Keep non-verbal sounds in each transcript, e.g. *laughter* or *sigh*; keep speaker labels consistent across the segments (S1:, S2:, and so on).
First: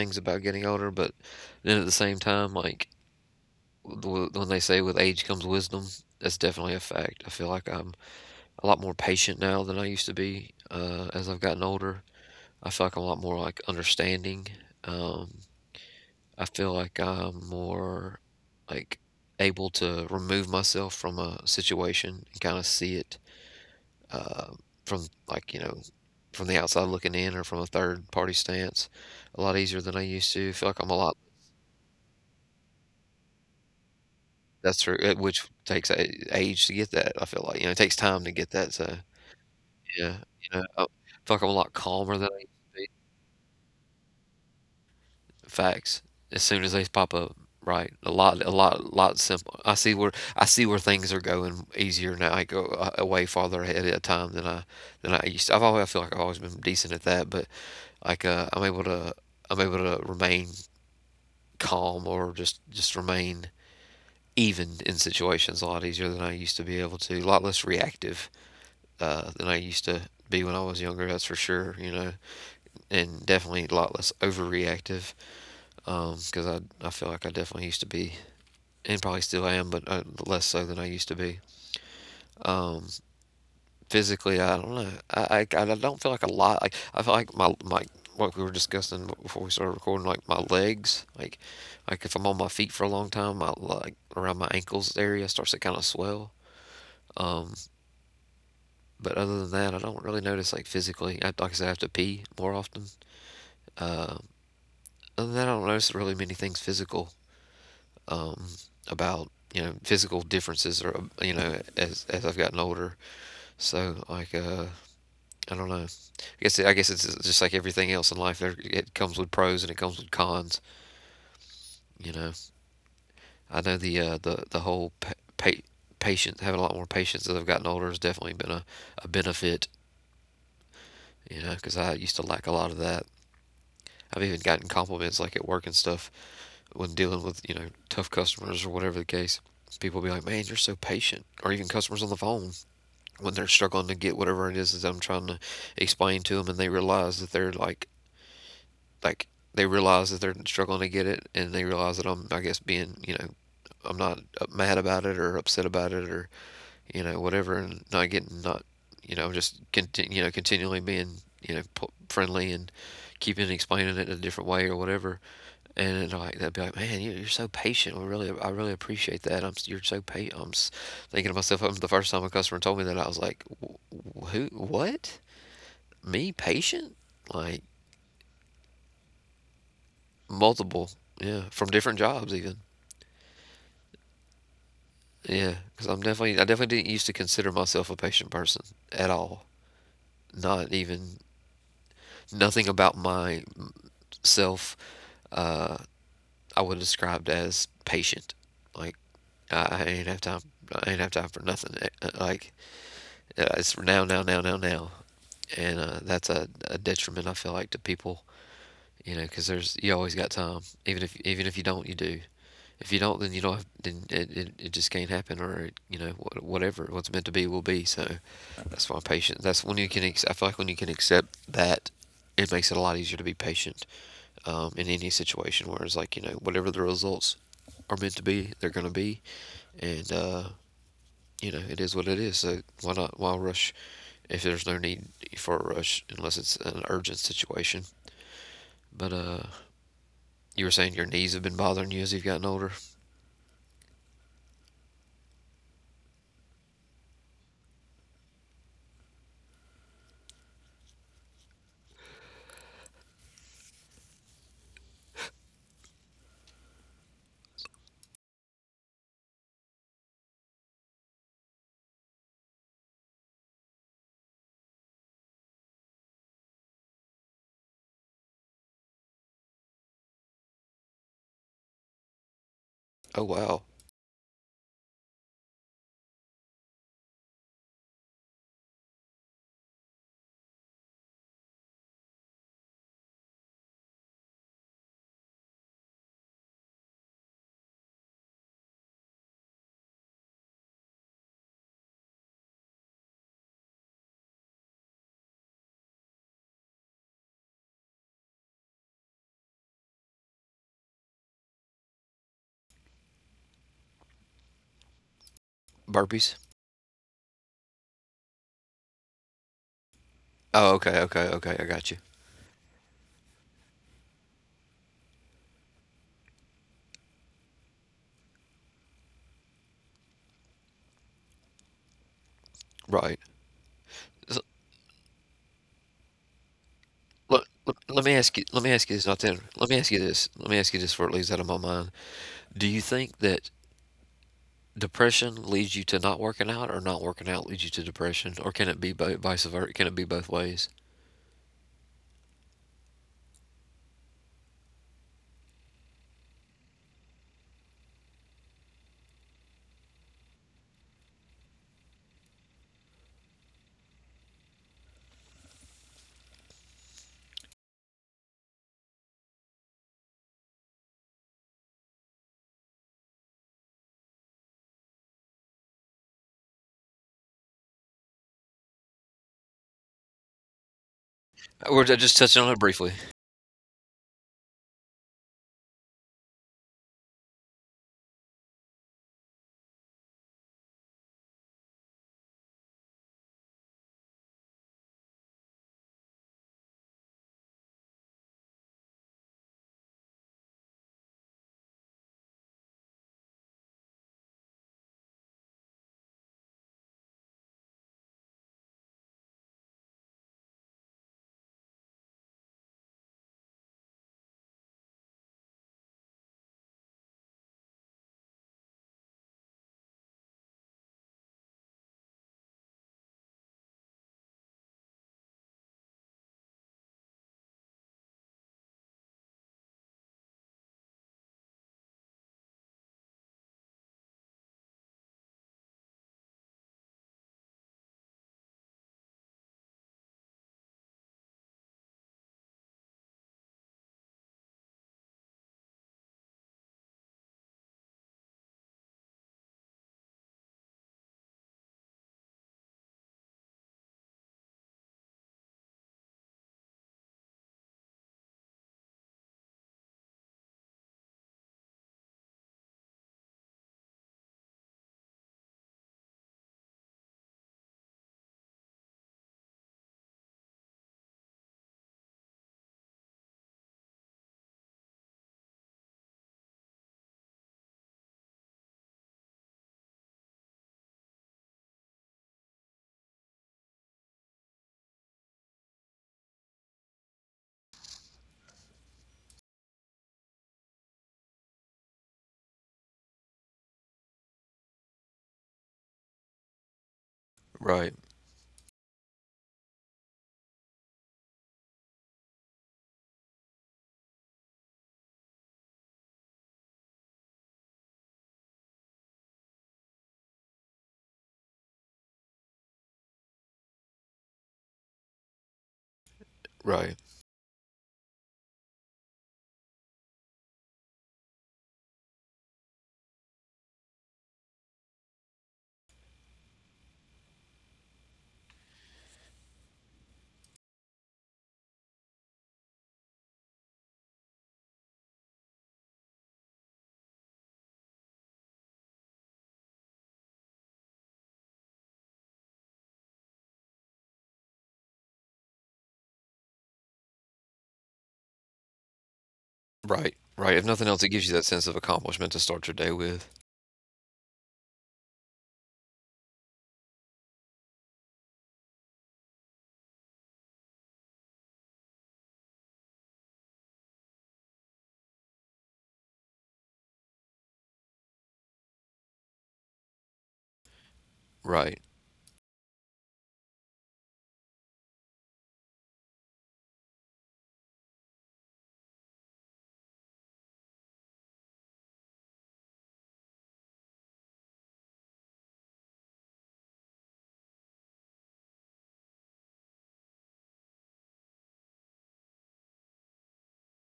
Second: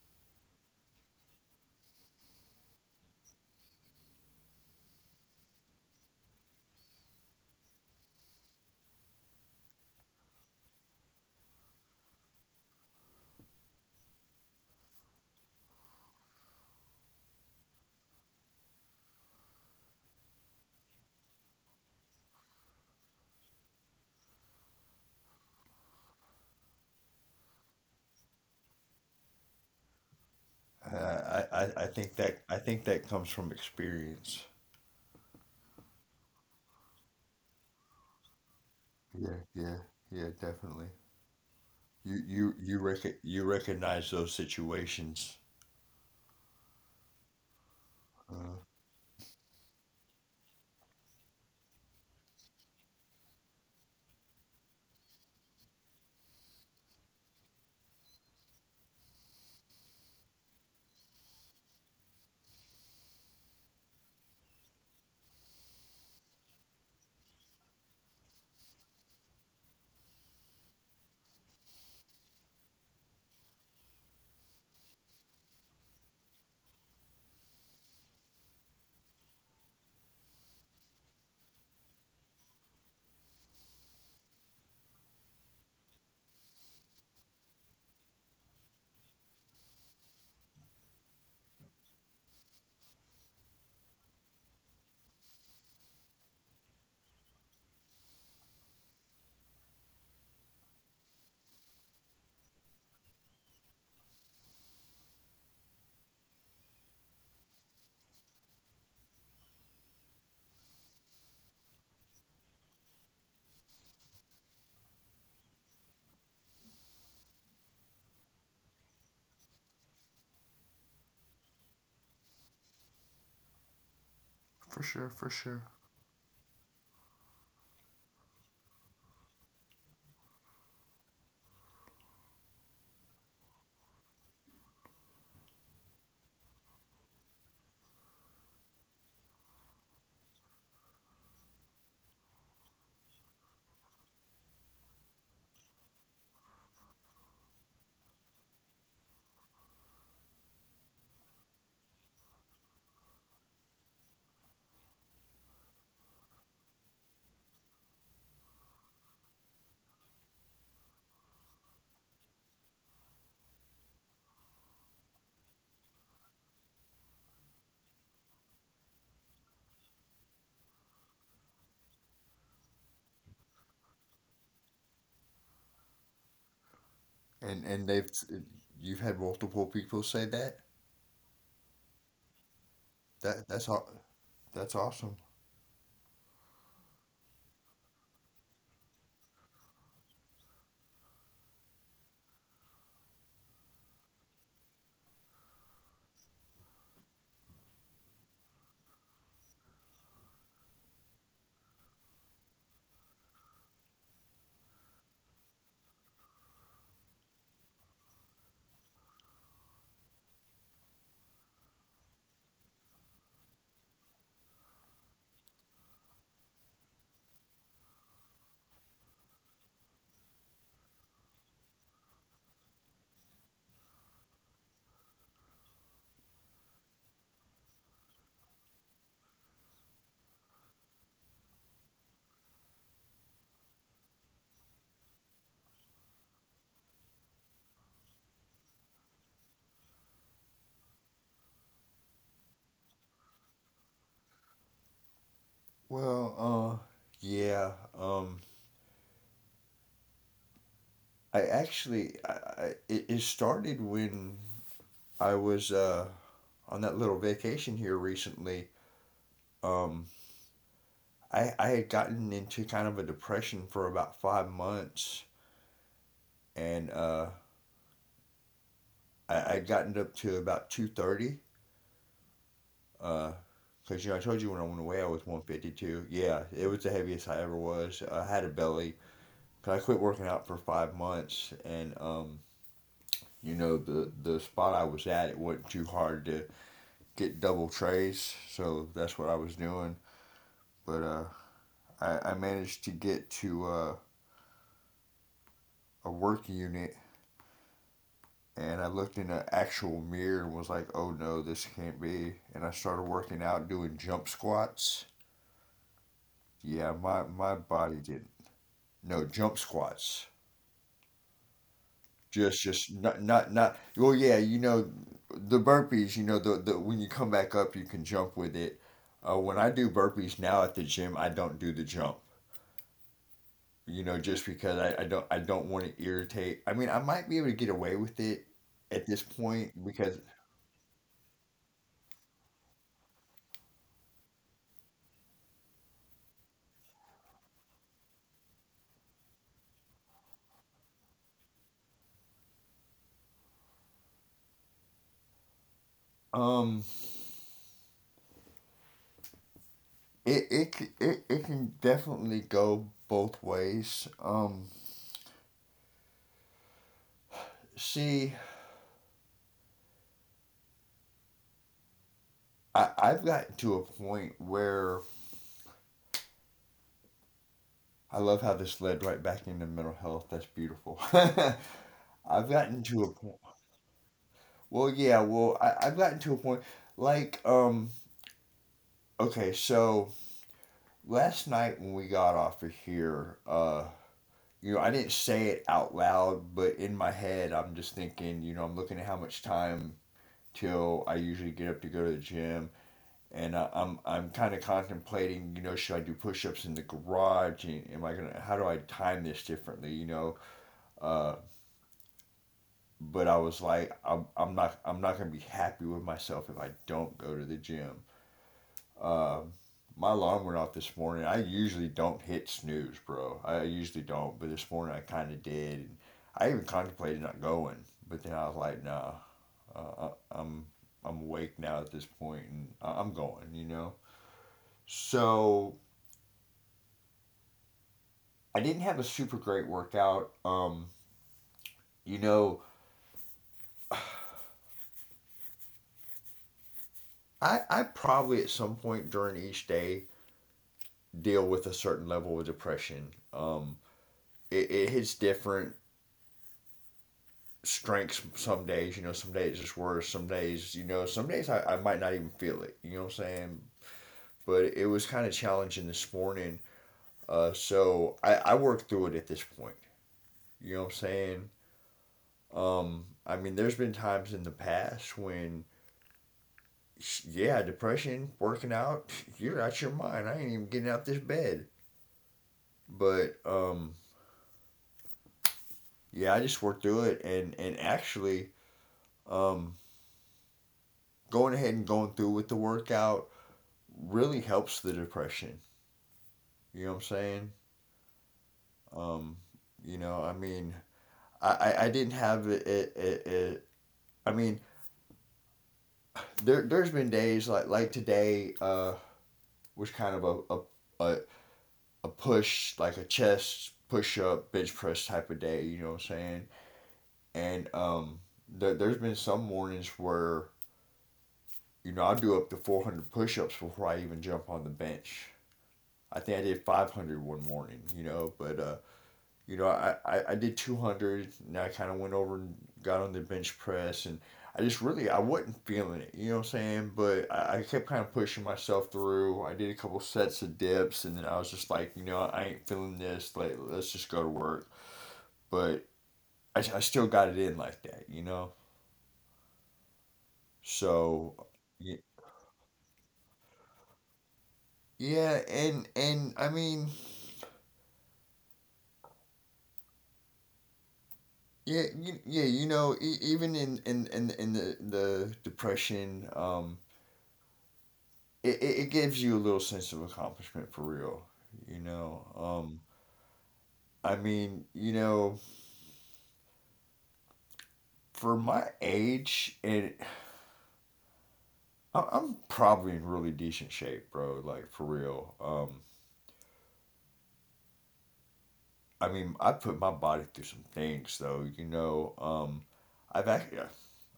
S1: things about getting older, but then at the same time, like when they say with age comes wisdom, that's definitely a fact. I feel like I'm a lot more patient now than I used to be as I've gotten older. I feel like I'm a lot more like understanding. Um, I feel like I'm more like able to remove myself from a situation and kind of see it uh, from like you know from the outside looking in or from a third party stance a lot easier than I used to. I feel like I'm
S2: Uh,
S1: a
S2: I,
S1: lot
S2: I I think that I think that comes from experience.
S1: that's true, which takes age to get that. I feel like you know it takes time to get that.
S2: Yeah,
S1: So
S2: yeah, yeah,
S1: yeah,
S2: definitely.
S1: you know I feel like I'm a
S2: You
S1: lot
S2: you
S1: calmer
S2: you
S1: than I used
S2: rec-
S1: to
S2: you
S1: be.
S2: recognize those situations,
S1: Facts. As soon as they pop up,
S2: uh,
S1: right? A lot, lot simple. I see where things are going easier now. I go away farther ahead at a time than I used. To. I feel like I've always been decent at that, but like I'm able to remain calm or just remain even in situations a lot easier than I used to be able to. A lot less reactive than I used to be when I was younger. That's for sure. You know, and definitely a lot less overreactive because I feel like I definitely used to be and probably still am, but less so than I used to be. Um, physically, I don't know. I don't feel like a lot. Like I feel like my what we were discussing before we started recording, like my legs, like if I'm on my feet for a long time, my like around my ankles area starts to kind of swell. Um, but other than that, I don't really notice like physically. I, like I said, I have to pee more often. Uh, other than that, I don't notice really many things physical um, about you know physical differences or you know as I've gotten older. So like I don't know. I guess it's just like everything else in life. There, it comes with pros and it comes with cons. You know, I know
S2: for sure, for
S1: the
S2: sure.
S1: whole patience, having a lot more patience as I've gotten older has definitely been a benefit. You know, because I used to lack a lot of that. I've even gotten compliments like at work and stuff when dealing with you know tough customers or whatever the case. People be like, "Man, you're so patient," or even customers on the phone when they're struggling to get whatever it is that I'm trying to explain to them, and they realize that they're like they realize that they're struggling to get it and they realize that I'm I guess being you know I'm not mad about it or upset about it or you know whatever and not getting not you know just continue you know continually being you know friendly and keeping explaining it in a different way or whatever and like they'd be like, man, you're so patient, I really appreciate that. I'm you're so patient. Thinking to myself, I'm the first time a customer told me that I was like, who what, me,
S2: And they've,
S1: patient?" Like,
S2: you've had multiple people say that.
S1: multiple, yeah, from different jobs
S2: That
S1: even.
S2: that's all. That's awesome.
S1: Yeah, because I'm definitely I definitely didn't used to consider myself a patient person at all. Not even nothing about myself. Uh, I would described as patient. Like I ain't have time. I ain't have time for nothing. Like it's now, now, now, now, now, and that's a detriment I feel like to people. You know, because there's you always got time. Even if you don't, you do. If you don't, then you don't. Have, then it just can't happen, or it, you know whatever. What's meant to be will be. So that's why patience. That's when you can. I feel like when you can accept that, it makes it a lot easier to be patient in any situation. Whereas, like you know, whatever the results are meant to be, they're gonna be, and you know, it is what it is. So why not? Why rush? If there's no need for a rush, unless it's an urgent situation. But you were saying your knees have been bothering you as you've gotten older.
S2: Well, uh, yeah. Um, I actually, it started when I was on that little vacation here recently. Um, I had gotten into kind of a depression for about 5 months, and I'd gotten up to about 230. Uh, 'Cause you know, I told
S1: Oh
S2: you when I went
S1: wow,
S2: away I was 152. Yeah, it was the heaviest I ever was. I had a belly. 'Cause I quit working out for 5 months, and you know, the spot I was at, it wasn't too hard to get double trays, so that's what I was doing. But I managed to get to a work unit, and I looked in an actual mirror and was like, "Oh no, this can't be." And I started working out doing jump squats. Yeah, my
S1: burpees.
S2: body did not no jump squats.
S1: Oh, okay, okay, okay. I
S2: Just
S1: got you.
S2: not not not. Well, yeah, you know, the burpees. You know, the when you come back up, you can jump with it. When I do burpees now at the gym, I don't do the jump. You know,
S1: Right.
S2: just because I don't want to irritate. I mean, I might be able to get away with it
S1: Let, let,
S2: at
S1: let me
S2: this
S1: ask you. Let
S2: point
S1: me ask you this.
S2: because
S1: Not then. Let me ask you this. Let me ask you this before it leaves out of my mind. Do you think that depression leads you to not working out, or not working out leads you to depression, or can it be both, vice versa? Can it be both ways?
S2: um it it it can definitely go both ways. See, I've gotten to a point where I love how this led right back into mental health. That's beautiful. *laughs*
S1: We're
S2: I've
S1: just
S2: gotten
S1: touching on it
S2: to a
S1: briefly.
S2: point. Well, yeah. Well, I've gotten to a point like. Okay, so last night when we got off of here, you know, I didn't say it out loud, but in my head, I'm just thinking, you know, I'm looking at how much time till I usually get up to go to the gym, and I'm kind of contemplating, you know, should I do push-ups in the garage? And am I gonna? How do I time this differently? You know, uh, but I was like, I'm not gonna be happy with myself if I don't go to the gym. Um my alarm went off this morning. I usually don't hit snooze, bro. I usually don't, but this morning I kind of did. And I even contemplated not going, but then I was like, nah, uh, I, I'm I'm awake now at this point, and I'm going. You know, so I didn't have a super great workout. You know, I probably at some point during each day deal with a certain level of depression. It hits different strengths some days. You know, some days it's worse. Some days, you know, some days I might not even feel it. You know what I'm saying? But it was kind of challenging this morning. So I worked through it at this point. You know what I'm saying? I mean, there's been times in the past when, yeah, depression, working out, *laughs* you're out your mind. I ain't even getting out this bed. But yeah, I just worked through it, and actually, um, going ahead and going through with the workout really helps the depression. You know what I'm saying?
S1: Right.
S2: Um, you know, I mean, I didn't have it. I mean, there's been days like today was kind of a a, a push, like a chest push up bench press type of day. You know what I'm saying?
S1: Right.
S2: And there's been some mornings where you know I'll do up to 400 push-ups before I even jump on the bench. I think I did 500 one morning, you know, but you know, I did 200 and I kind of went over and got on the bench press, and I just really, I wasn't feeling it, you know what I'm saying? But I kept kind of pushing myself through. I did a couple sets of dips and then I was just like, you know, I ain't feeling this. Like, let's just go to work. But I still got it in like that, you know?
S1: Right. Right. If nothing
S2: So
S1: else, it gives you that sense of accomplishment to start your day with.
S2: yeah, and I mean, yeah, you know, even in the depression, it gives you a little sense of accomplishment for real. You
S1: Right.
S2: know, I mean, you know, for my age, and I'm probably in really decent shape, bro. Like for real. I mean, I put my body through some things, though. You know, I've actually,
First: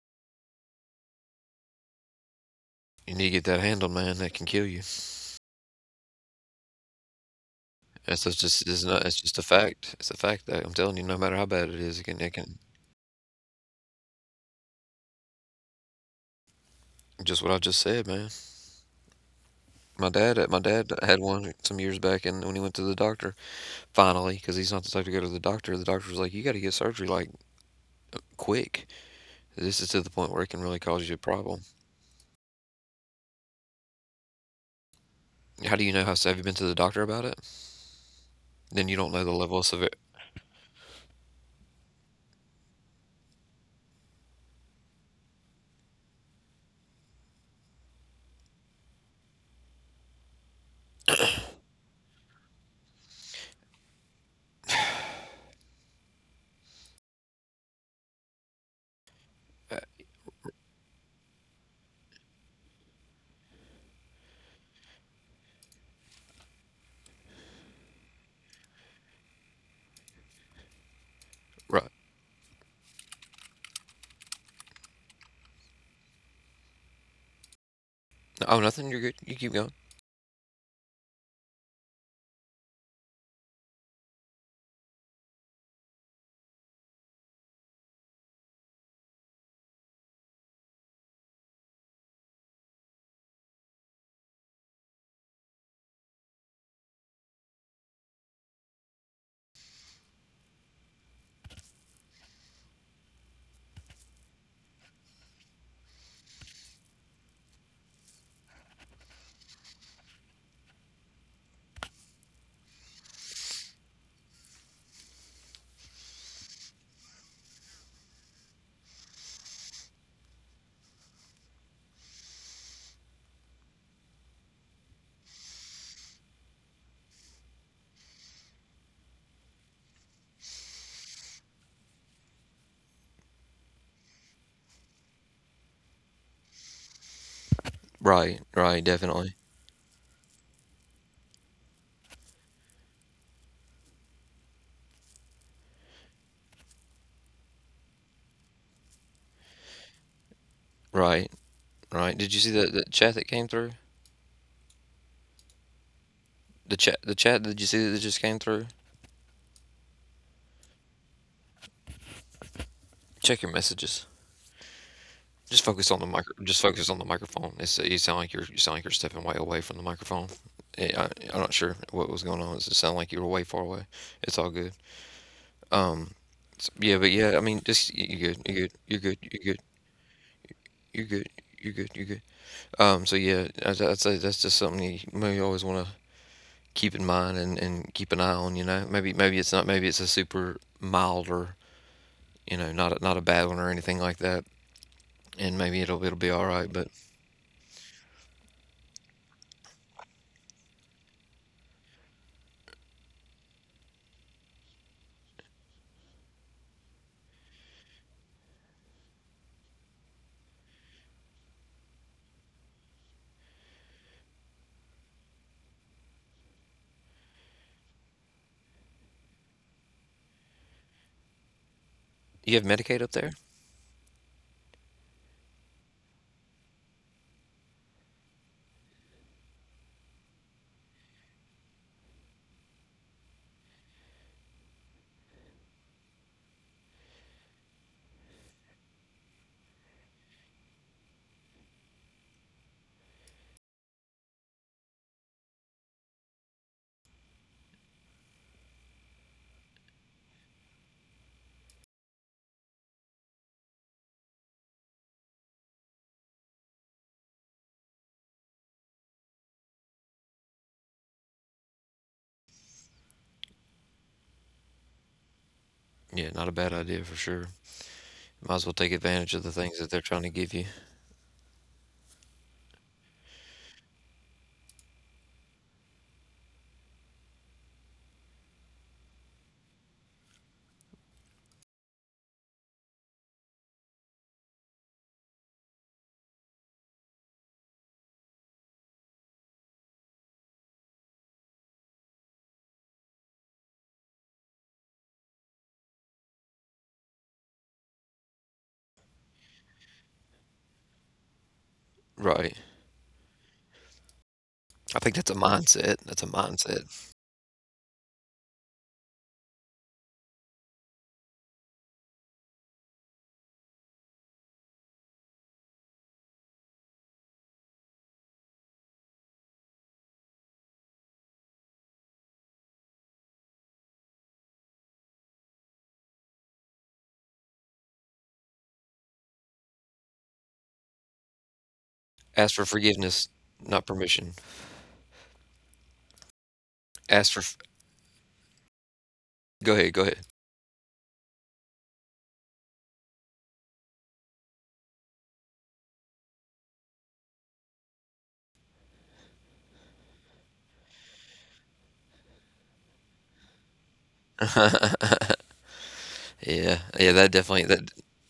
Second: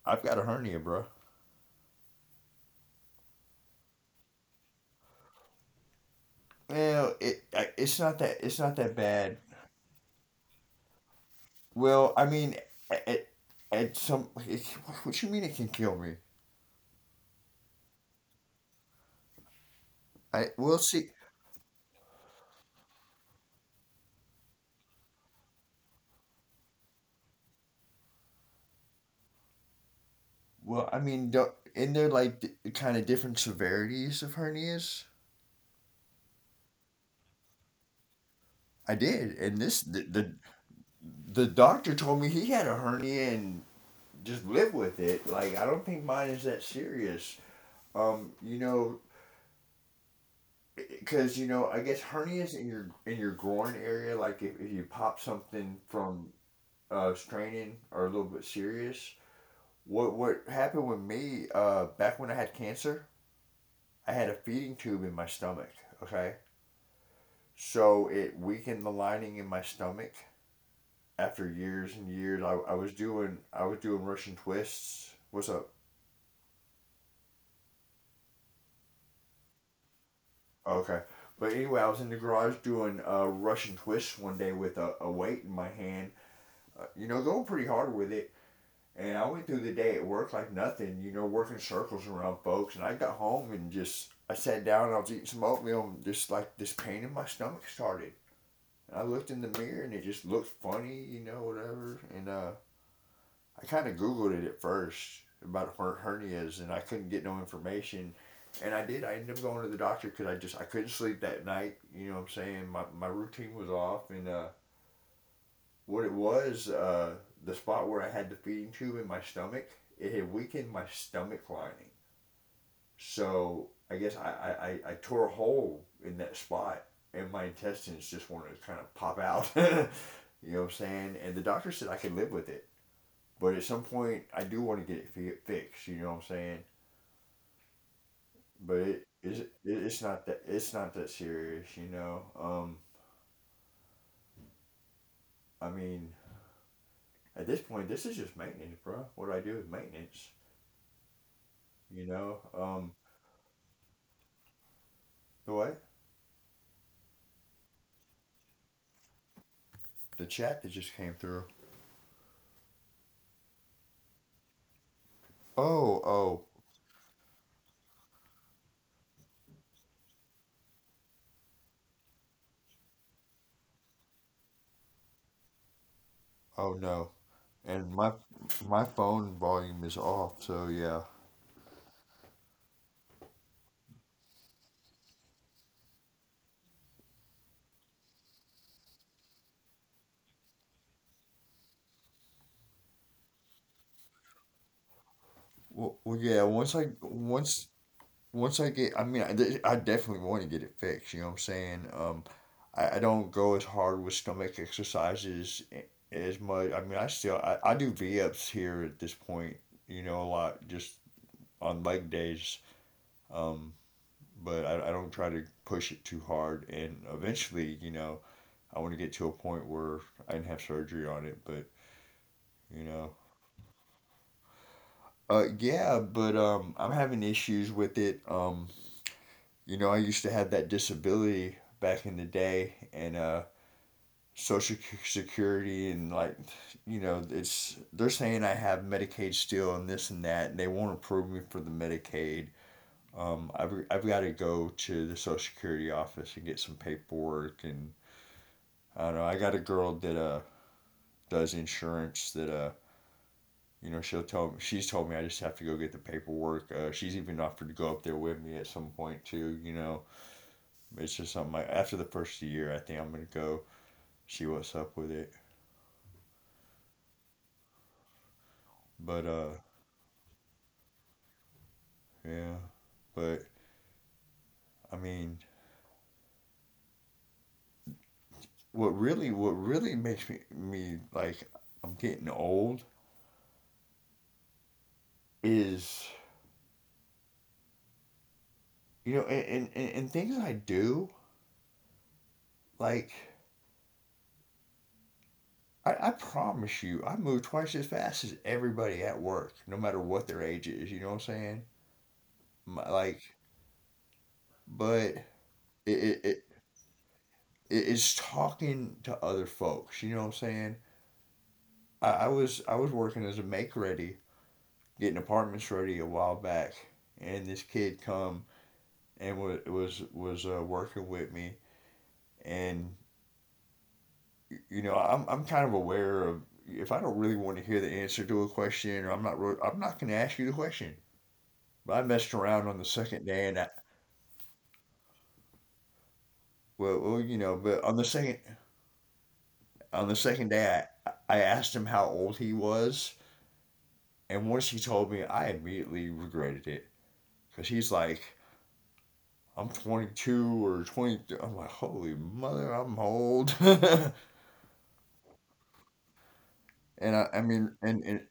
S2: I've got a hernia, bro.
S1: You need to get that handled, man. That can kill you.
S2: Well, it's not
S1: That's
S2: that, it's
S1: just.
S2: not
S1: It's
S2: that
S1: not. It's just
S2: bad.
S1: a fact. It's a fact that I'm telling you. No matter how bad it is, it
S2: Well,
S1: can.
S2: I
S1: It
S2: mean,
S1: can.
S2: it it some, it, what you mean it can kill me?
S1: Just what I just said, man.
S2: I,
S1: My
S2: we'll
S1: dad
S2: see.
S1: had one some years back, and when he went to the doctor, finally, because he's not the type to go to the doctor was like, "You got to get surgery like quick. This is to the point where it can
S2: Well, I
S1: really
S2: mean,
S1: cause you a
S2: don't,
S1: problem."
S2: in there, like, the, kind of different severities of hernias.
S1: How do you know? How so? Have you been to the doctor about it?
S2: I
S1: Then you
S2: did,
S1: don't know
S2: and
S1: the
S2: this
S1: level of severe.
S2: the doctor told me he had a hernia and just live with it. Like, I don't think mine is that serious. You know, because you know, I guess hernias in your groin area, like if you pop something from straining, are a little bit serious. What
S1: Uh,
S2: what happened with me? Back when I had cancer, I had a feeding tube in my stomach. Okay, so it weakened the lining in my stomach. After years and
S1: right?
S2: years, I was doing Russian twists. What's up?
S1: Oh, nothing. You're good. You keep going.
S2: Okay, but anyway, I was in the garage doing Russian twists one day with a weight in my hand. You know, going pretty hard with it. And I went through the day at work like nothing, you know, working circles around folks. And I got home and just, I sat down and I was eating some oatmeal, and just like this pain in my stomach started. And I looked in the mirror and it just looked funny, you know, whatever. And I kind of Googled it at first about hernias and I couldn't get no information. And I did. I ended up going to the doctor because I just, I couldn't sleep that night. You know what I'm saying? My routine was off, and what it was, the spot where I had the feeding tube in my stomach, it had weakened my stomach lining. So I guess tore a hole in that spot, and my intestines just wanted to kind of pop out. *laughs* You know what I'm saying? And the doctor said I could live with it. But at some point, I do want to get it fixed. You know what I'm saying?
S1: Right.
S2: But
S1: Right. Definitely.
S2: it's not that, it's not that serious. You know. I mean, at this point, this is just maintenance, bro. What I do is maintenance.
S1: Right.
S2: You know.
S1: Right. Did you see the chat that came through?
S2: Do I
S1: The chat. The chat. Did you see that just came through?
S2: the chat that just came through.
S1: Check your messages. Just
S2: Oh,
S1: focus on the
S2: oh,
S1: micro just focus on the microphone. It's you sound like you're you sound like you're stepping way away from the microphone. I'm not sure what was going on. It just sounded like you were way far away. It's all good. Um,
S2: oh no.
S1: yeah, but yeah, I mean,
S2: And
S1: just you're good, you're
S2: my
S1: good, you're good,
S2: phone
S1: you're good,
S2: volume is off, so yeah.
S1: you're good, you're good, you're good. So yeah, I'd say that's just something you maybe always want to keep in mind and keep an eye on. You know, maybe maybe it's not maybe it's a super milder, you know, not a, not a bad one or anything like that, and maybe
S2: Well,
S1: it'll
S2: well
S1: it'll be
S2: yeah,
S1: all right. But
S2: once I get, I mean, I definitely want to get it fixed, you know what I'm saying? I don't go as hard with stomach exercises as much. I mean, I do V-ups here at this point, you know, a lot, just on leg days. Um but I don't try to push it too hard, and eventually, you know, I want to get to a point where I can have surgery on it, but
S1: you have
S2: you
S1: Medicaid
S2: know.
S1: up there?
S2: Yeah, but I'm having issues with it. You know, I used to have that disability back in the day, and Social Security and like, you know, it's, they're saying I have Medicaid still and this and that, and they won't approve me for the Medicaid. I've got to go to the Social Security office and get some paperwork, and I don't know. I got a girl that does insurance that you know, she's told me I just have to go get the paperwork. She's even offered to go up there with me at some point too. You know, it's just something. Like, after the first year, I think I'm gonna go see what's up with it.
S1: Yeah, not a bad idea for sure. Might as well take
S2: But
S1: advantage of the things that they're trying to give you.
S2: yeah, but I mean, what really makes me like I'm getting old is, you know, and things I do like. I promise you, I move twice as fast as everybody at work, no matter what their age is. You know what I'm saying?
S1: Right.
S2: My, like,
S1: I
S2: but
S1: think that's a
S2: it, it,
S1: mindset. That's
S2: is
S1: a
S2: it
S1: mindset.
S2: it's talking to other folks. You know what I'm saying? I was working as a make ready, getting apartments ready a while back, and this kid come and was working with me, and you know I'm kind of aware of if I don't really want to hear the answer to a question, or I'm not going to ask you the question. But I messed
S1: Ask
S2: around
S1: for
S2: on the second
S1: forgiveness,
S2: day, and I
S1: not permission.
S2: well, well
S1: Ask
S2: you
S1: for
S2: know,
S1: f-
S2: but
S1: Go ahead, go
S2: on the
S1: ahead.
S2: second day, I asked him how old he was, and once he told me, I immediately regretted it because he's like, I'm 22 or 23. I'm like, holy mother, I'm old. *laughs* And
S1: *laughs* Yeah. Yeah,
S2: I,
S1: that
S2: I
S1: definitely
S2: mean,
S1: that
S2: and, and,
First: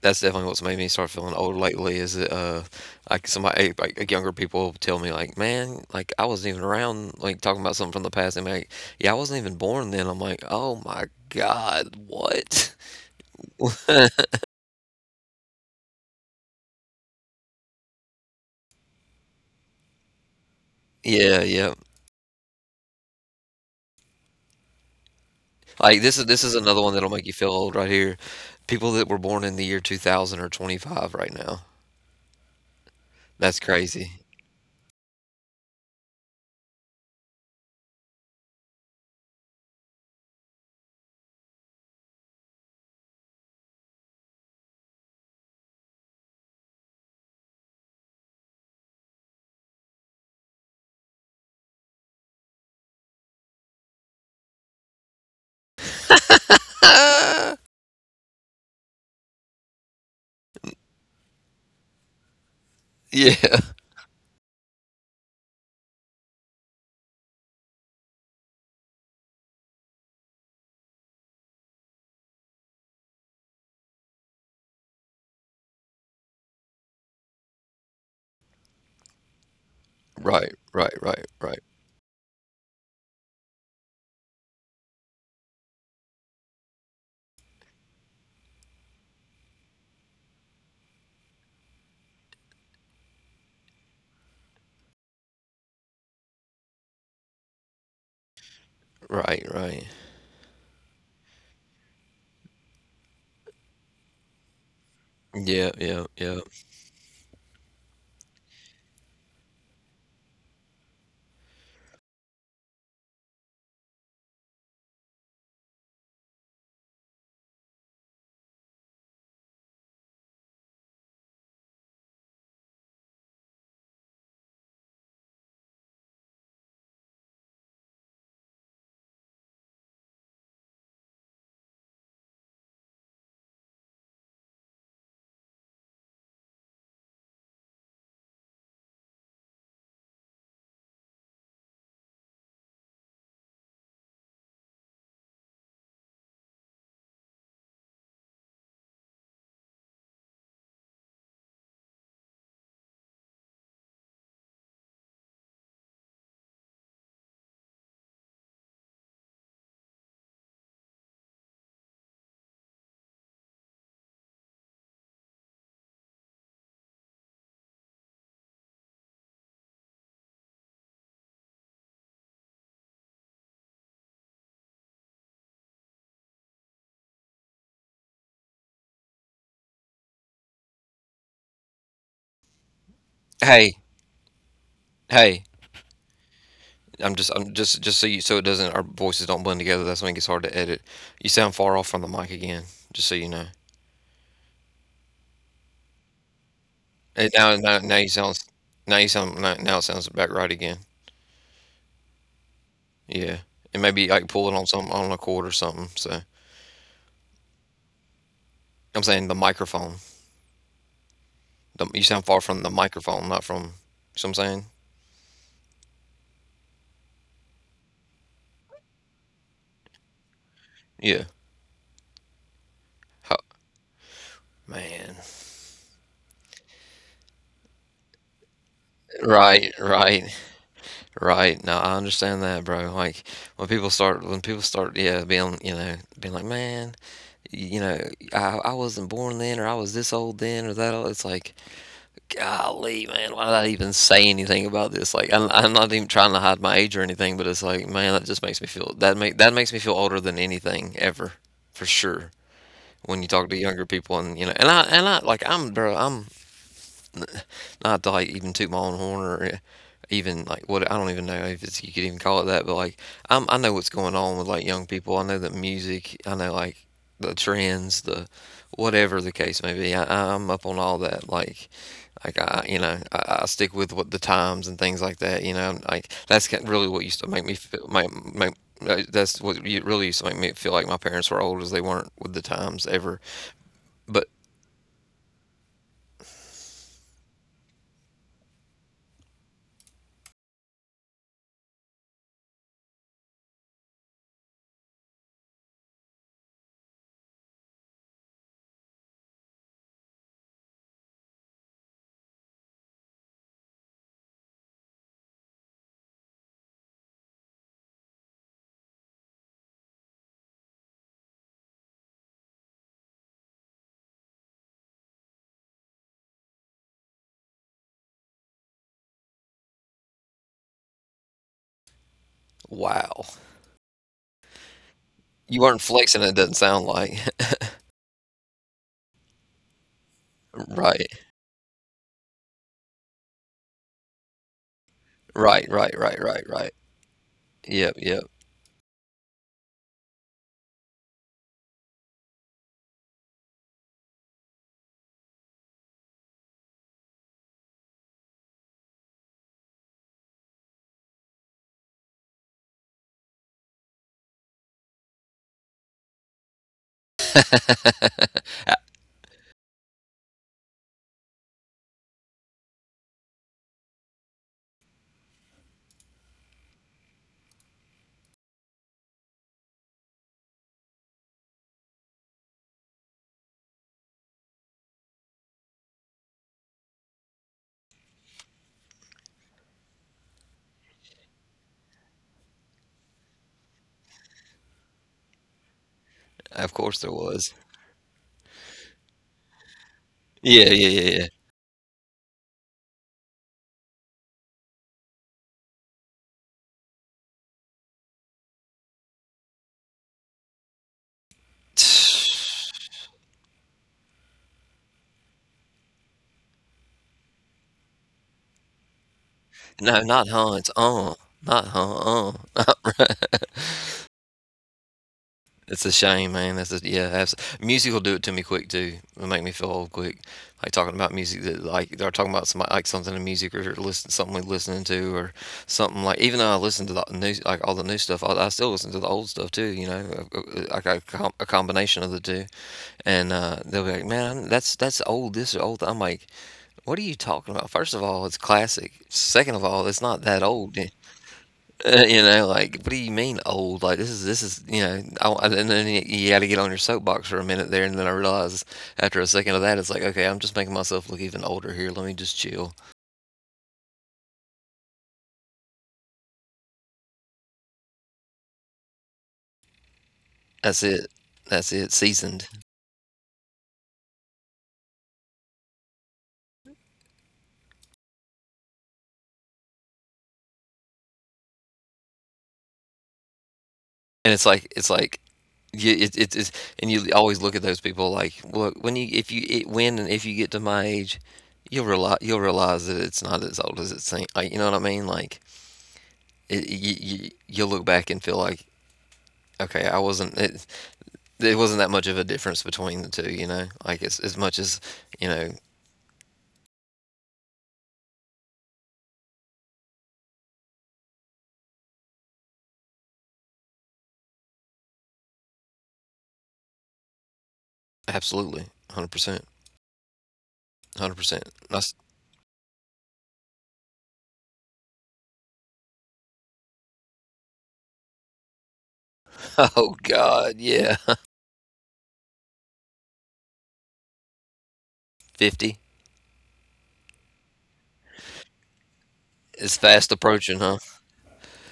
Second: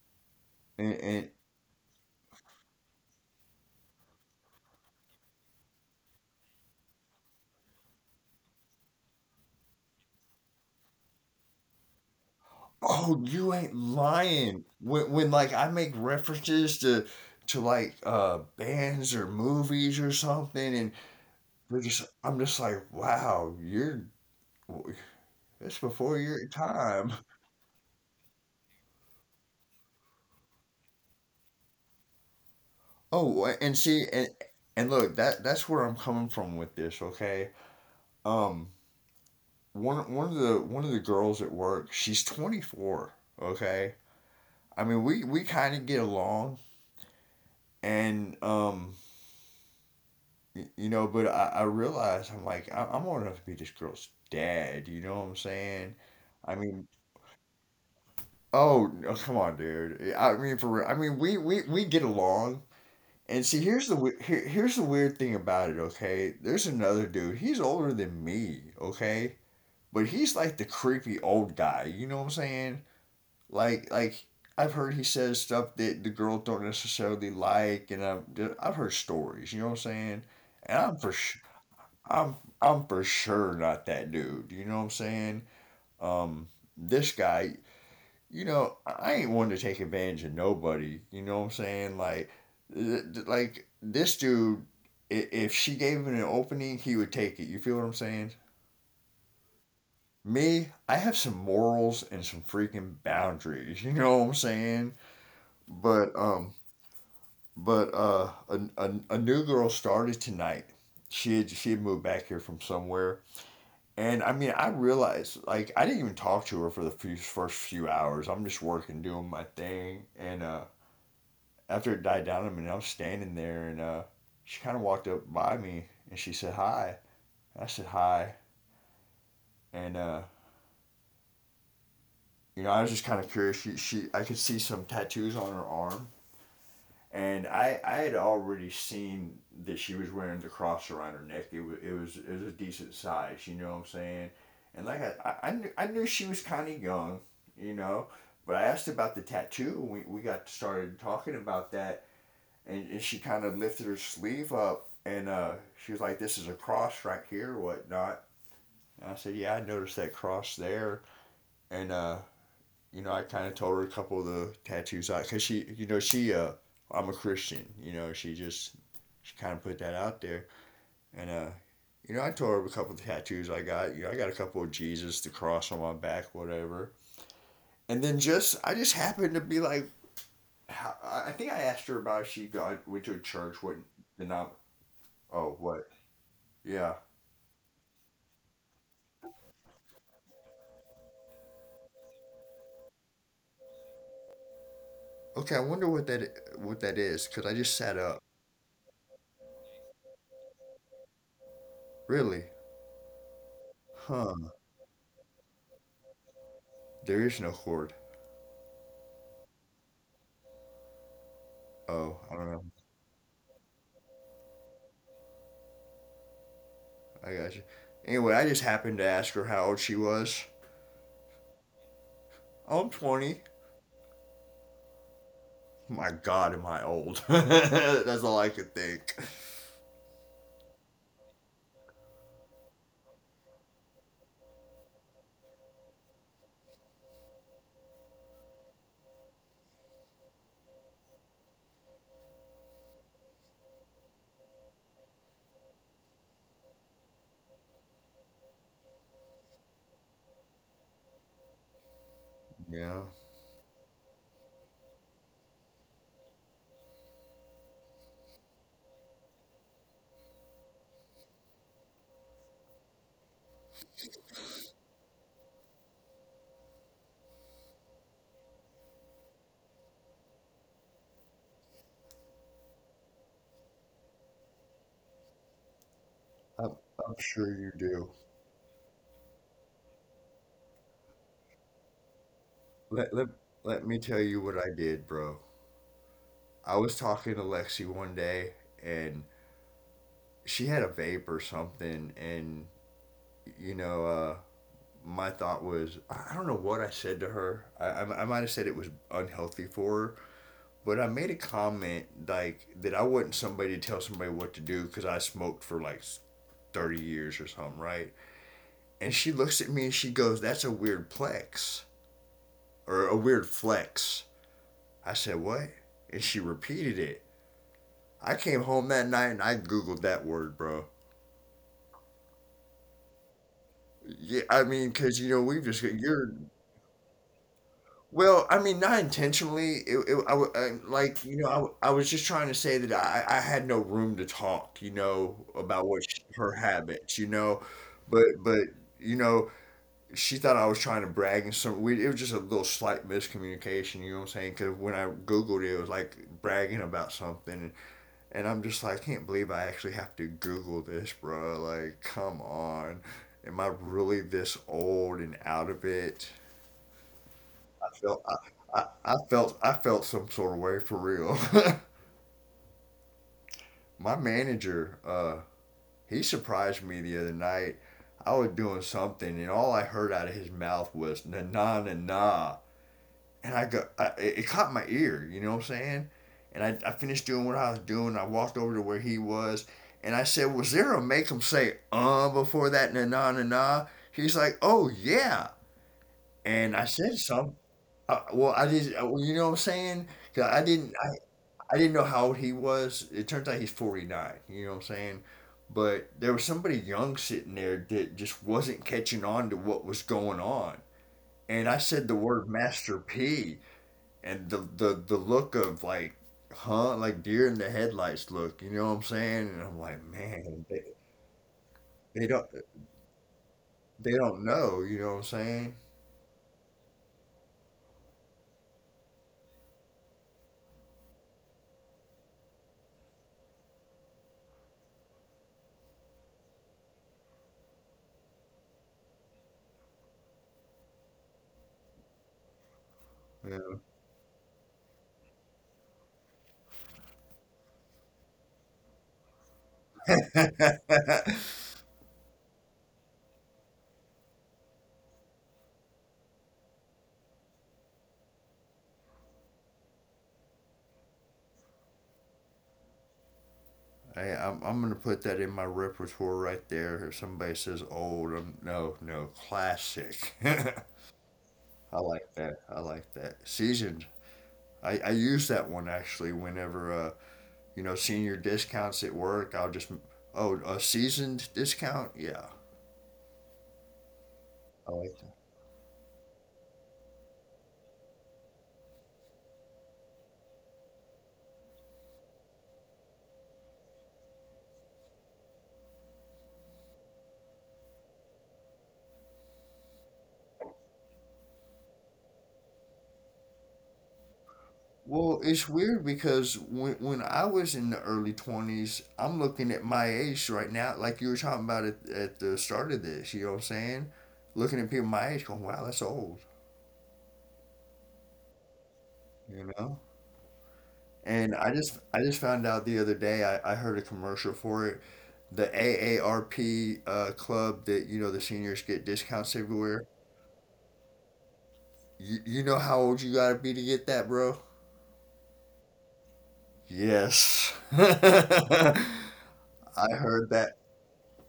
S1: that's definitely what's made me
S2: and,
S1: start
S2: and,
S1: feeling old lately is that like somebody like, younger people tell me like, "Man, like I wasn't even around like talking about something from the past." And like, "Yeah, I wasn't even born then." I'm like, "Oh my God, what?"
S2: oh, you ain't
S1: *laughs*
S2: lying. When like I make references to like bands or movies or something, and
S1: Yeah, yeah.
S2: I'm just like, wow,
S1: Like
S2: it's before
S1: this is
S2: your
S1: another one that'll make you
S2: time.
S1: feel old right here. People that were born in the year 2000 are 25 right now. That's
S2: Oh, and
S1: crazy.
S2: see, and look, that that's where I'm coming from with this, okay? Um, one of the girls at work, she's 24, okay? I mean, we kind of get along and you know, but I realized I'm old enough to be this girl's dad, you know what I'm saying?
S1: *laughs*
S2: I mean,
S1: yeah.
S2: oh, no, come on, dude. I mean, for real. I mean, we get along. And see, here, here's the weird thing about it, okay? There's another dude. He's older than me, okay? But he's like the creepy old guy, you know what I'm saying? Like I've heard he says stuff that the girls don't necessarily like, and I've heard stories. You know what I'm
S1: Right.
S2: saying?
S1: Right.
S2: And
S1: Right. Right.
S2: I'm for sure not that dude. You know what I'm saying? Um, this guy, you know, I ain't one to take advantage of nobody. You know what I'm saying? Like, like this dude, if she gave him an opening, he would take it. You feel what I'm saying?
S1: Right. Right.
S2: Me, I have some morals and some freaking boundaries. *laughs* You know what I'm saying?
S1: Yeah. Yeah. Yeah.
S2: But um, But a new girl started tonight. She had moved back here from somewhere. And I mean, I realized, like, I didn't even talk to her for first few hours. I'm just working, doing my thing. And after it died down, I mean, I was standing there and she kind of walked up by me and she said, hi. I said, hi. And, you know, I was just kind of curious. I could see some tattoos on her arm and I had already seen that she was wearing the cross around her neck. It was a decent size, you know what I'm saying? And like I knew she was kind of young, you know. But I asked about the tattoo. We got started talking about that, and she kind of lifted her sleeve up, and she was like, "This is a cross right here, or whatnot." And I said, "Yeah, I noticed that cross there." And you know, I kind of told her a couple of the tattoos out because she, you know, she, I'm a Christian, you know, she kind of put that out there. And, you know, I told her a couple of the tattoos I got. You know, I got a couple of Jesus, the cross on my back, whatever. And then I just happened to be like, I think I asked her about if she got, went to a
S1: Hey.
S2: church, what, the nom,
S1: Hey.
S2: oh, what,
S1: I'm
S2: yeah.
S1: just. I'm just. Just so you. So it doesn't. Our voices don't blend together. That's when it gets hard to edit. You sound far off from the mic again. Just so you know.
S2: Okay, I wonder what that
S1: And now.
S2: is, because
S1: Now.
S2: I
S1: Now
S2: just
S1: you
S2: sat
S1: sound.
S2: up.
S1: Now you sound. Now it sounds back right again.
S2: Really?
S1: Yeah. And maybe like pull it on
S2: Huh.
S1: some on a cord or something. So
S2: There is no cord.
S1: I'm saying the microphone. The, you sound far
S2: Oh,
S1: from
S2: I
S1: the
S2: don't know.
S1: microphone, not from. You know what I'm saying?
S2: I got you. Anyway, I just happened to ask her how old she was.
S1: Yeah. How,
S2: Oh, I'm 20.
S1: man.
S2: My God, am I old? *laughs* That's
S1: Right,
S2: all I could
S1: right,
S2: think.
S1: right. No, I understand that, bro. Like when people start, yeah, being, you know, being like, man, you know, I wasn't born then, or I was this old then, or that old. It's like, golly, man, why did I even say anything about this? Like, I'm not even trying to hide my age or anything, but it's like, man, that just makes me feel that makes me feel older than anything ever, for sure. When you talk to younger
S2: Yeah,
S1: people, and you know and I like I'm, bro, I'm not to like even toot my own horn or even like what, I don't even know if it's, you could even call it that, but like I'm, I know what's going on with like young people, I know the music, I know like the trends, the whatever the case may be. I'm up on all that. Like I, I stick with what the times and things like that, like that's really what
S2: I'm,
S1: used to make me
S2: I'm
S1: feel
S2: sure
S1: my
S2: you
S1: my
S2: do.
S1: that's really used to make me feel like my parents were old, as they weren't with the times ever,
S2: Let, let, let
S1: but
S2: me tell you what I did, bro. I was talking to Lexi one day, and she had a vape or something, and you know, uh, my thought was, I don't know what I said to her. I might have said it was unhealthy for her, but I made a comment like that I wasn't somebody to tell somebody what to do because I smoked for like 30 years or something, right? And she looks at me and she goes, that's a weird plex or a weird flex. I said, what? And she repeated it. I came home that night and I Googled that word, bro.
S1: wow.
S2: Yeah, I mean, because,
S1: You weren't flexing, it doesn't sound like. *laughs*
S2: well, I mean, not intentionally. It, I, w-
S1: Right.
S2: I- like, you know, I was just trying to say that I had no room to talk, you
S1: Right,
S2: know,
S1: right,
S2: about
S1: right,
S2: what
S1: right,
S2: sh
S1: right.
S2: her habits, you know,
S1: Yep, yep.
S2: but you know, she thought I was trying to brag and some. We, it was just a little slight miscommunication, you know what I'm saying? Because when I Googled it, it was like bragging about something, and I'm just like, I can't believe I actually have to Google this, bro. Like, come on, am I really this old and out of it? I felt I, I, I felt some sort of way for real. *laughs* My manager, he surprised me the other night. I was doing something, and all I heard out of his mouth was na na na na, and I go, it caught my ear. You know what I'm saying? And I finished doing what I was doing. I walked over to where he was, and I said, "Was there a make him say before that na na na na?" He's like, "Oh yeah,"
S1: Of course there
S2: and I
S1: was.
S2: said something. You know what I'm saying?
S1: Yeah,
S2: 'Cause
S1: yeah,
S2: I
S1: yeah, yeah.
S2: didn't. I didn't know how old he was. It turns out he's 49. You know what I'm saying? But there was somebody young sitting there that just wasn't catching on to what was going on. And I said the word
S1: *sighs*
S2: Master P, and the look of like, huh, like deer in the headlights look. You know what I'm saying? And
S1: No,
S2: I'm
S1: not
S2: like,
S1: Hans.
S2: man,
S1: Not Hans.
S2: they don't
S1: *laughs* Not right.
S2: they don't know. You know what
S1: It's a
S2: I'm
S1: shame, man. That's a, yeah. Music will do it to me quick too. It'll make me feel old quick. Like talking about music, that like they're talking about some like something in music or listen something we're listening to or something like. Even though I listen to the new, like all the new stuff, I still listen to the old stuff too. You know, like a, a combination of the two. And they'll be like,
S2: saying?
S1: "Man, that's old. This is old." I'm like, "What are you talking about?" First of all, it's classic. Second of all, it's not that old. Eh?
S2: Yeah.
S1: *laughs*
S2: *laughs*
S1: You know, like, what do you mean old? Like, this is you know, and then you got to get on your soapbox for a minute there, and then I realize after a second of that, it's like, okay, I'm just making myself look even older here. Let me just chill.
S2: Hey, I'm gonna put that in my repertoire right there. If somebody says old, no, no, classic.
S1: That's it.
S2: *laughs*
S1: That's it.
S2: I
S1: Seasoned.
S2: like that. I like that. Seasoned. I use that one actually whenever you know senior discounts at work. I'll just oh a seasoned discount. Yeah,
S1: And it's like, it's
S2: I
S1: like
S2: like that.
S1: you, it, it's and you always look at those people like, well, when you if you it, when and if you get to my age, you'll realize that it's not as old as it seems. Like, you know what I mean? Like, it, you, you you'll look back and feel like, okay, I wasn't. It wasn't that much of a difference between the two, you know. Like it's as much as, you know,
S2: Well, it's weird because when I was in the early twenties, I'm looking at my age right now. Like you were talking about at the start of this, you know what I'm saying? Looking at people my age, going, wow, that's old.
S1: absolutely, 100%,
S2: You know.
S1: 100%.
S2: And I just found out the other day I heard a commercial for it. The AARP club that you know the seniors get
S1: *laughs*
S2: discounts
S1: Oh
S2: everywhere.
S1: God, yeah,
S2: You know how old you gotta be to get that, bro?
S1: 50
S2: Yes. *laughs*
S1: is fast approaching,
S2: Heard
S1: huh?
S2: that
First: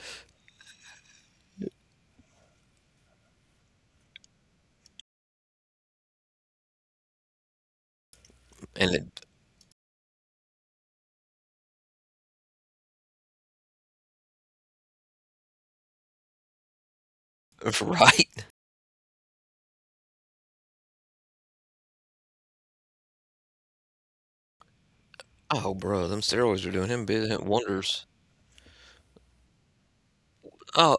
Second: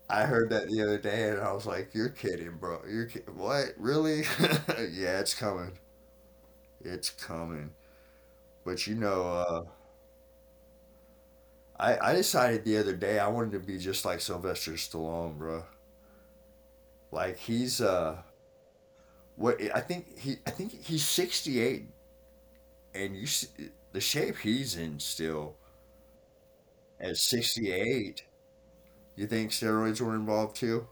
S2: I heard that the other day and I was like, "You're kidding, bro. You're ki- what? Really?" *laughs* Yeah, it's coming. It's coming. But you
S1: And it,
S2: know, I decided the other day I wanted to be just like Sylvester Stallone, bro. Like he's
S1: *laughs* right?
S2: what I think he I think he's 68 and you s- the shape he's in still
S1: Oh, bro, them steroids are doing him
S2: at
S1: big wonders.
S2: 68. You think steroids were involved too?
S1: Oh,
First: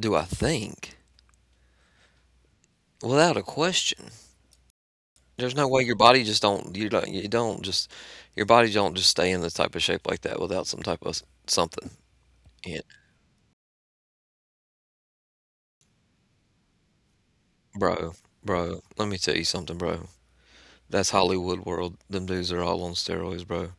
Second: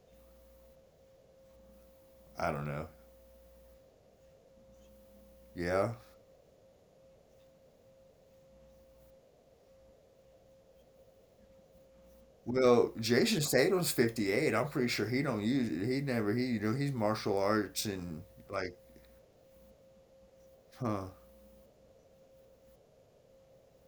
S1: do I think?
S2: I don't know.
S1: Without a question, there's no way
S2: Yeah,
S1: your body just don't, your body don't just stay in the type of shape like that without some type of something. Yeah,
S2: well, Jason Statham's 58. I'm pretty sure he don't use it. He never he you know, he's martial arts
S1: bro,
S2: and like.
S1: bro, let me tell you something, bro.
S2: Huh
S1: That's Hollywood world. Them dudes are all on steroids, bro.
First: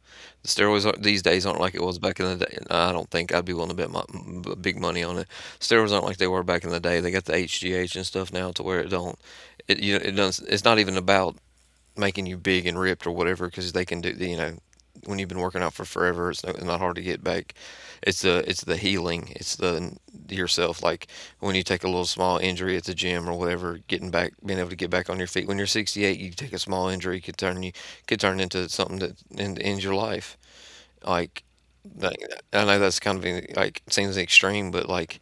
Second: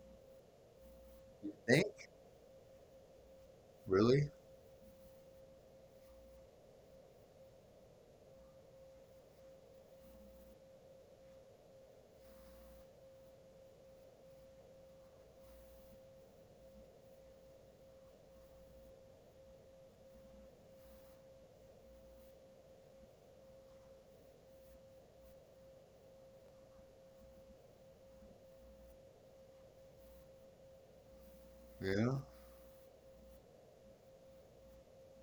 S1: The steroids aren't, these days aren't like it was
S2: think
S1: back in the day. I don't think, I'd be willing to bet my
S2: really
S1: big money on it. Steroids aren't like they were back in the day. They got the HGH and stuff now to where it don't. It, you know, it doesn't. It's not even about making you big and ripped or whatever, because they can do, you know, when you've been working out for forever, it's not hard to get back. It's the, it's the healing, it's the yourself, like when you take a little small injury at the gym or whatever, getting back, being able to get back on your feet when you're 68, you take a small injury, could turn you could turn into something that ends your life. like
S2: yeah
S1: like, I know that's kind of like, seems extreme, but like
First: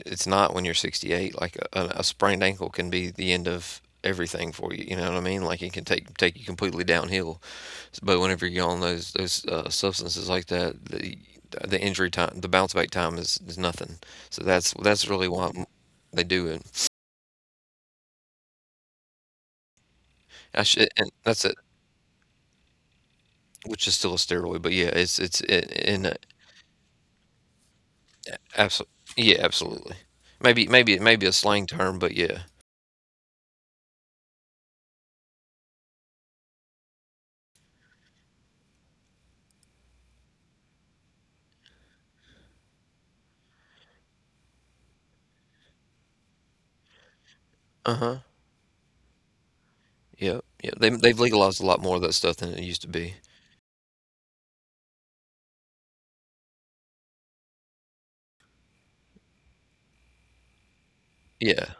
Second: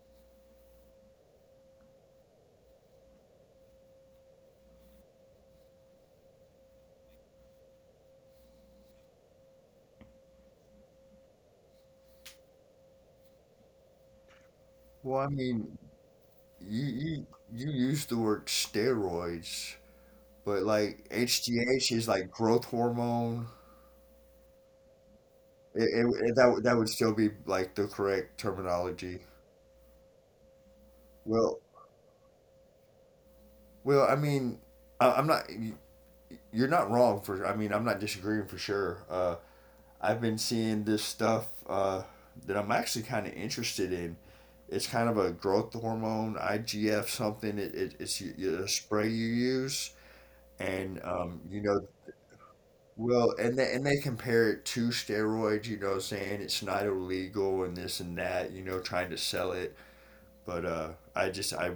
S1: it's not when you're 68. Like a sprained ankle can be the end of everything for you. You know what I mean? Like it can take you completely downhill. But whenever you're on those substances like that, the injury time, the bounce back time is nothing. So that's
S2: well I
S1: really why
S2: mean,
S1: they do it.
S2: you you you use the word steroids but
S1: I should,
S2: like
S1: and that's it,
S2: HGH is like growth hormone.
S1: which is still a steroid. But yeah, it's in a-
S2: That that would still be like the correct
S1: abso-
S2: terminology.
S1: yeah, absolutely. Maybe, it may be a
S2: Well,
S1: slang term, but yeah.
S2: I mean, I'm not. You're not wrong for. I mean, I'm not disagreeing for sure. I've been seeing this stuff that I'm actually kind of interested in. It's kind of a growth hormone, IGF something. It,
S1: Uh
S2: it,
S1: huh.
S2: it's y- y- a spray you use,
S1: Yeah. Yeah. They
S2: and
S1: they've legalized
S2: you
S1: a lot
S2: know,
S1: more of that stuff than it used to be.
S2: well, and they compare it to steroids. You know, saying it's not illegal and this and that. You know, trying to sell it but I just
S1: Yeah.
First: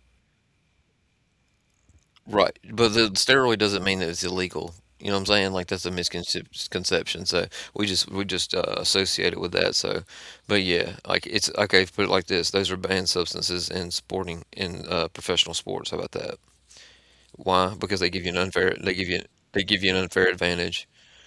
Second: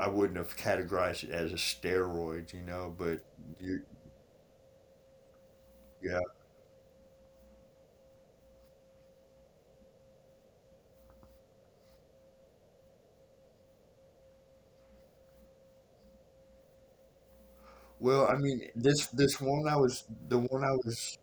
S2: I wouldn't have categorized it as a steroid,
S1: Right,
S2: you
S1: but
S2: know,
S1: the
S2: but
S1: steroid
S2: you,
S1: doesn't mean that it's illegal. You know what I'm saying? Like that's a
S2: yeah.
S1: misconception. So we just associate it with that. So, but yeah, like it's okay. Put it like this: those are banned substances in sporting, in professional sports. How about that? Why? Because they give
S2: Well,
S1: you an
S2: I mean,
S1: unfair,
S2: this
S1: they
S2: one I
S1: give you an
S2: was
S1: unfair
S2: the one I
S1: advantage.
S2: was.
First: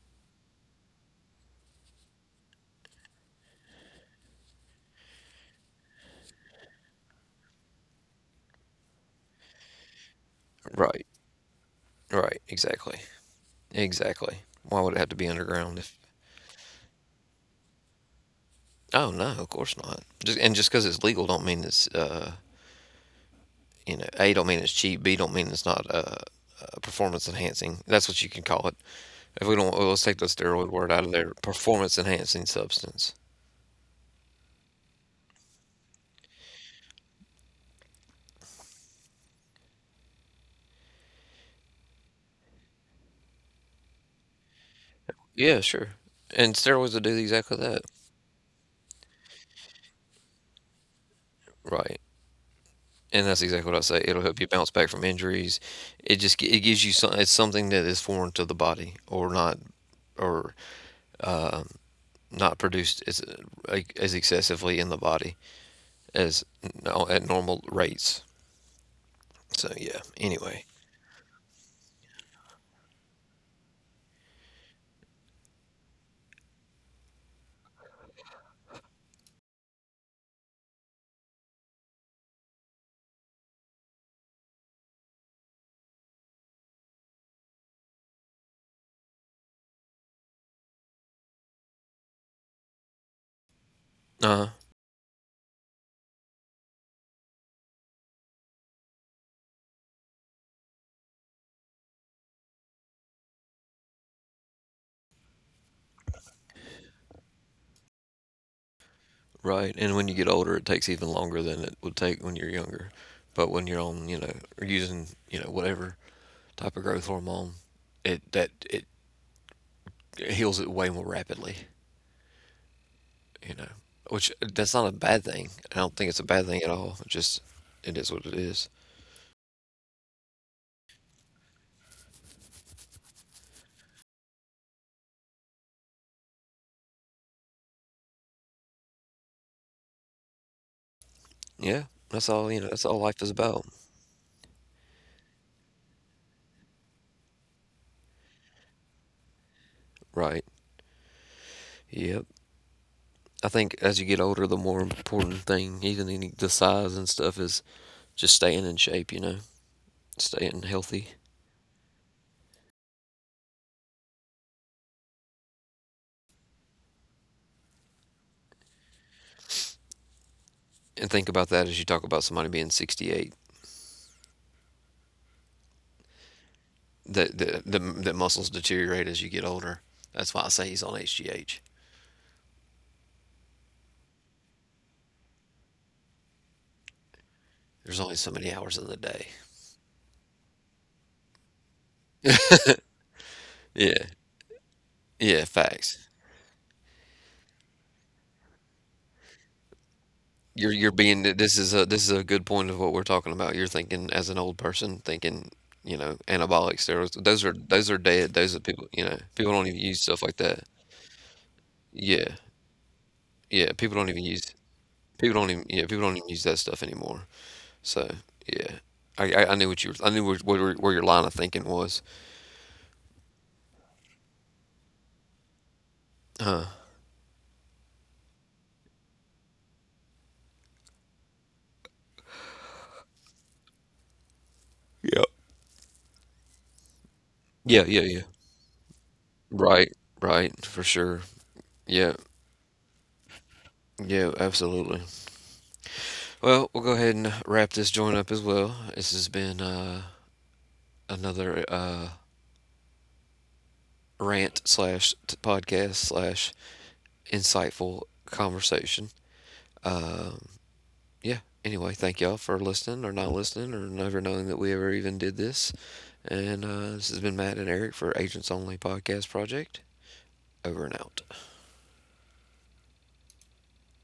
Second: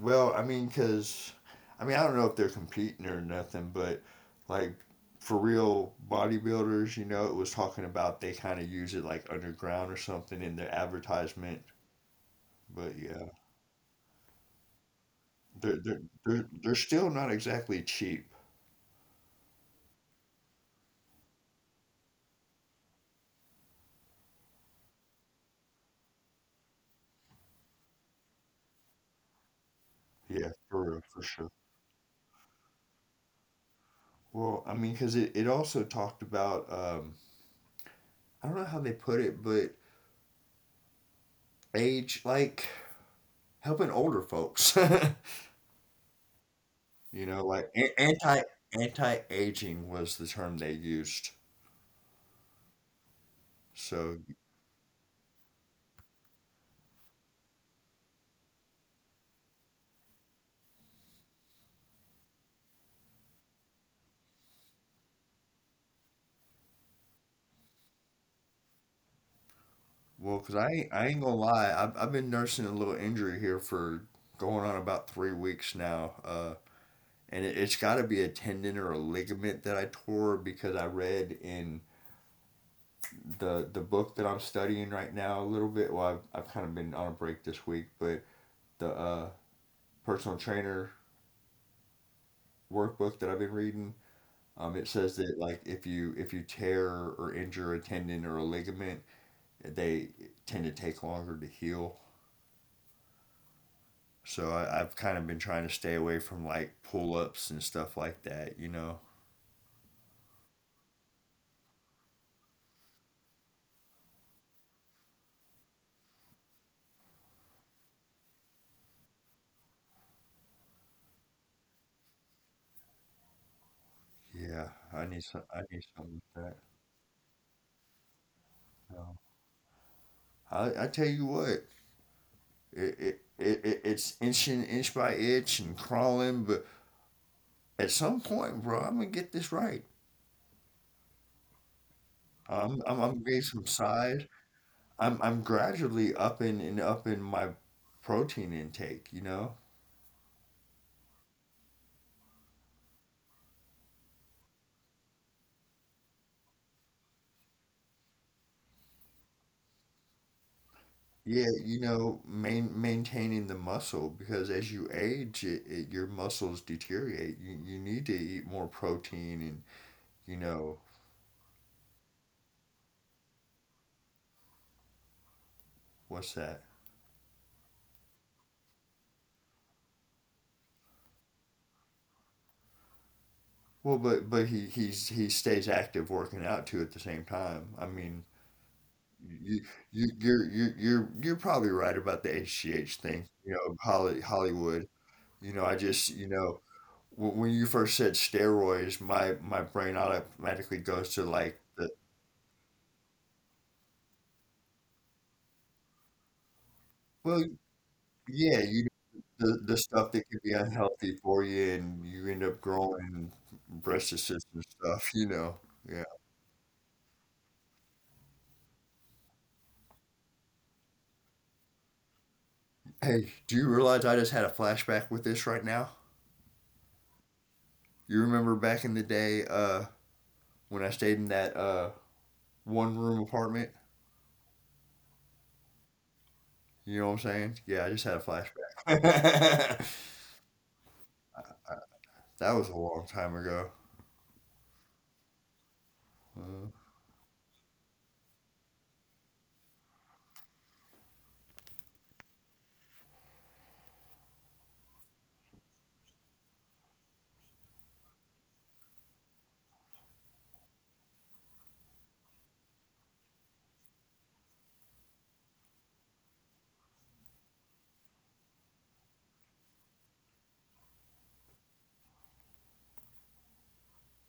S2: Well, I mean, cause I mean I don't know if they're competing or nothing, but like for real bodybuilders, you know, it was talking about they kind of use it like underground or something in their
S1: Right,
S2: advertisement.
S1: right,
S2: But
S1: exactly,
S2: yeah,
S1: exactly. Why would it have to be underground? If,
S2: they're still not exactly cheap.
S1: oh no, of course not. Just, and just because it's legal don't mean it's you know, A, don't mean it's cheap. B, don't mean it's not performance enhancing. That's what you can call it. If we don't, well, let's take the
S2: Yeah,
S1: steroid
S2: for
S1: word
S2: real,
S1: out of
S2: for
S1: there.
S2: sure.
S1: Performance enhancing substance.
S2: Well, I mean, because it also talked about, I don't know how they put it, but age like helping older folks.
S1: Yeah, sure. And steroids will do
S2: *laughs* You
S1: exactly
S2: know,
S1: that,
S2: like anti aging was the term they used.
S1: right? And that's exactly what I say. It'll
S2: So,
S1: help you bounce back from injuries. It just it gives you some. It's something that is foreign to the body, or not, or not produced as like, as excessively in the body as at normal rates. So yeah.
S2: well, because
S1: Anyway.
S2: I ain't gonna lie, I've been nursing a little injury here for going on about 3 weeks now. And it's got to be a tendon or a ligament that I tore because I read in the book that I'm studying right now a little bit. Well, I've kind of been on a break this week, but the personal trainer workbook that I've been reading.
S1: Uh huh.
S2: It says that like if you tear or injure a tendon or a ligament, they tend to take longer to heal. So I've kind of been trying to stay away from like pull ups and stuff like that, you know.
S1: Right. And when you get older, it takes even longer than it would take when you're younger. But when you're on, you know, or using, you know, whatever type of growth hormone, it heals it way more rapidly, you know. Which
S2: Yeah,
S1: that's not a
S2: I need
S1: bad
S2: some.
S1: thing.
S2: I
S1: I
S2: need
S1: don't think it's
S2: something
S1: a
S2: like
S1: bad
S2: that.
S1: thing at all. It just, it is what it is.
S2: No. I tell you what, it's inching inch by inch and crawling, but at some point, bro, I'm gonna get this right.
S1: Yeah. That's all, you know, that's all
S2: I'm
S1: life
S2: gonna
S1: is
S2: get some
S1: about.
S2: size. I'm gradually upping and upping my protein intake, you know?
S1: Right. Yep. I think as you get older, the more important thing, even in the size and stuff, is just staying in shape, you know, staying healthy.
S2: Yeah, you know, maintaining the muscle because as you age, your muscles deteriorate. You need to eat more protein and, you know,
S1: And think about that as you talk about somebody being 68,
S2: what's that?
S1: the, the muscles deteriorate as you get older. That's why I say he's on HGH.
S2: Well, but he stays active working out too at the same time. I
S1: There's
S2: mean,
S1: only so many hours in the day.
S2: you you're probably right about the HGH thing, you know,
S1: Yeah,
S2: Hollywood. You
S1: yeah,
S2: know, I just,
S1: facts.
S2: you know, when you first said steroids, my brain automatically
S1: You're
S2: goes to
S1: being
S2: like
S1: this is
S2: the
S1: a, this is a good point of what we're talking about. You're thinking as an old person, thinking, you know, anabolic steroids.
S2: well,
S1: Those are, those are dead.
S2: yeah,
S1: Those are,
S2: you
S1: people, you know, people don't
S2: the
S1: even use
S2: stuff
S1: stuff
S2: that can
S1: like
S2: be
S1: that.
S2: unhealthy for you, and you
S1: Yeah,
S2: end up growing
S1: yeah. People
S2: breast
S1: don't even
S2: cysts
S1: use,
S2: and stuff. You
S1: people don't
S2: know,
S1: even, yeah,
S2: yeah.
S1: people don't even use that stuff anymore. So yeah, I knew what you were, I knew where, where your line of thinking was.
S2: Hey, do you realize I just had a flashback with this right now? You remember back in the day, when I stayed in that one room apartment?
S1: Yeah.
S2: You know what I'm saying? Yeah, I just
S1: Yeah,
S2: had a
S1: yeah, yeah.
S2: flashback. *laughs*
S1: Right, right, for sure. Yeah,
S2: That was a long time ago.
S1: yeah, absolutely.
S2: Uh,
S1: Well, we'll go ahead and wrap this joint up as well. This has been another rant slash podcast slash insightful conversation. Yeah. Anyway, thank y'all for listening or not listening or never knowing that we ever even did this. And this has been Matt and Eric for Agents Only Podcast Project. Over and out.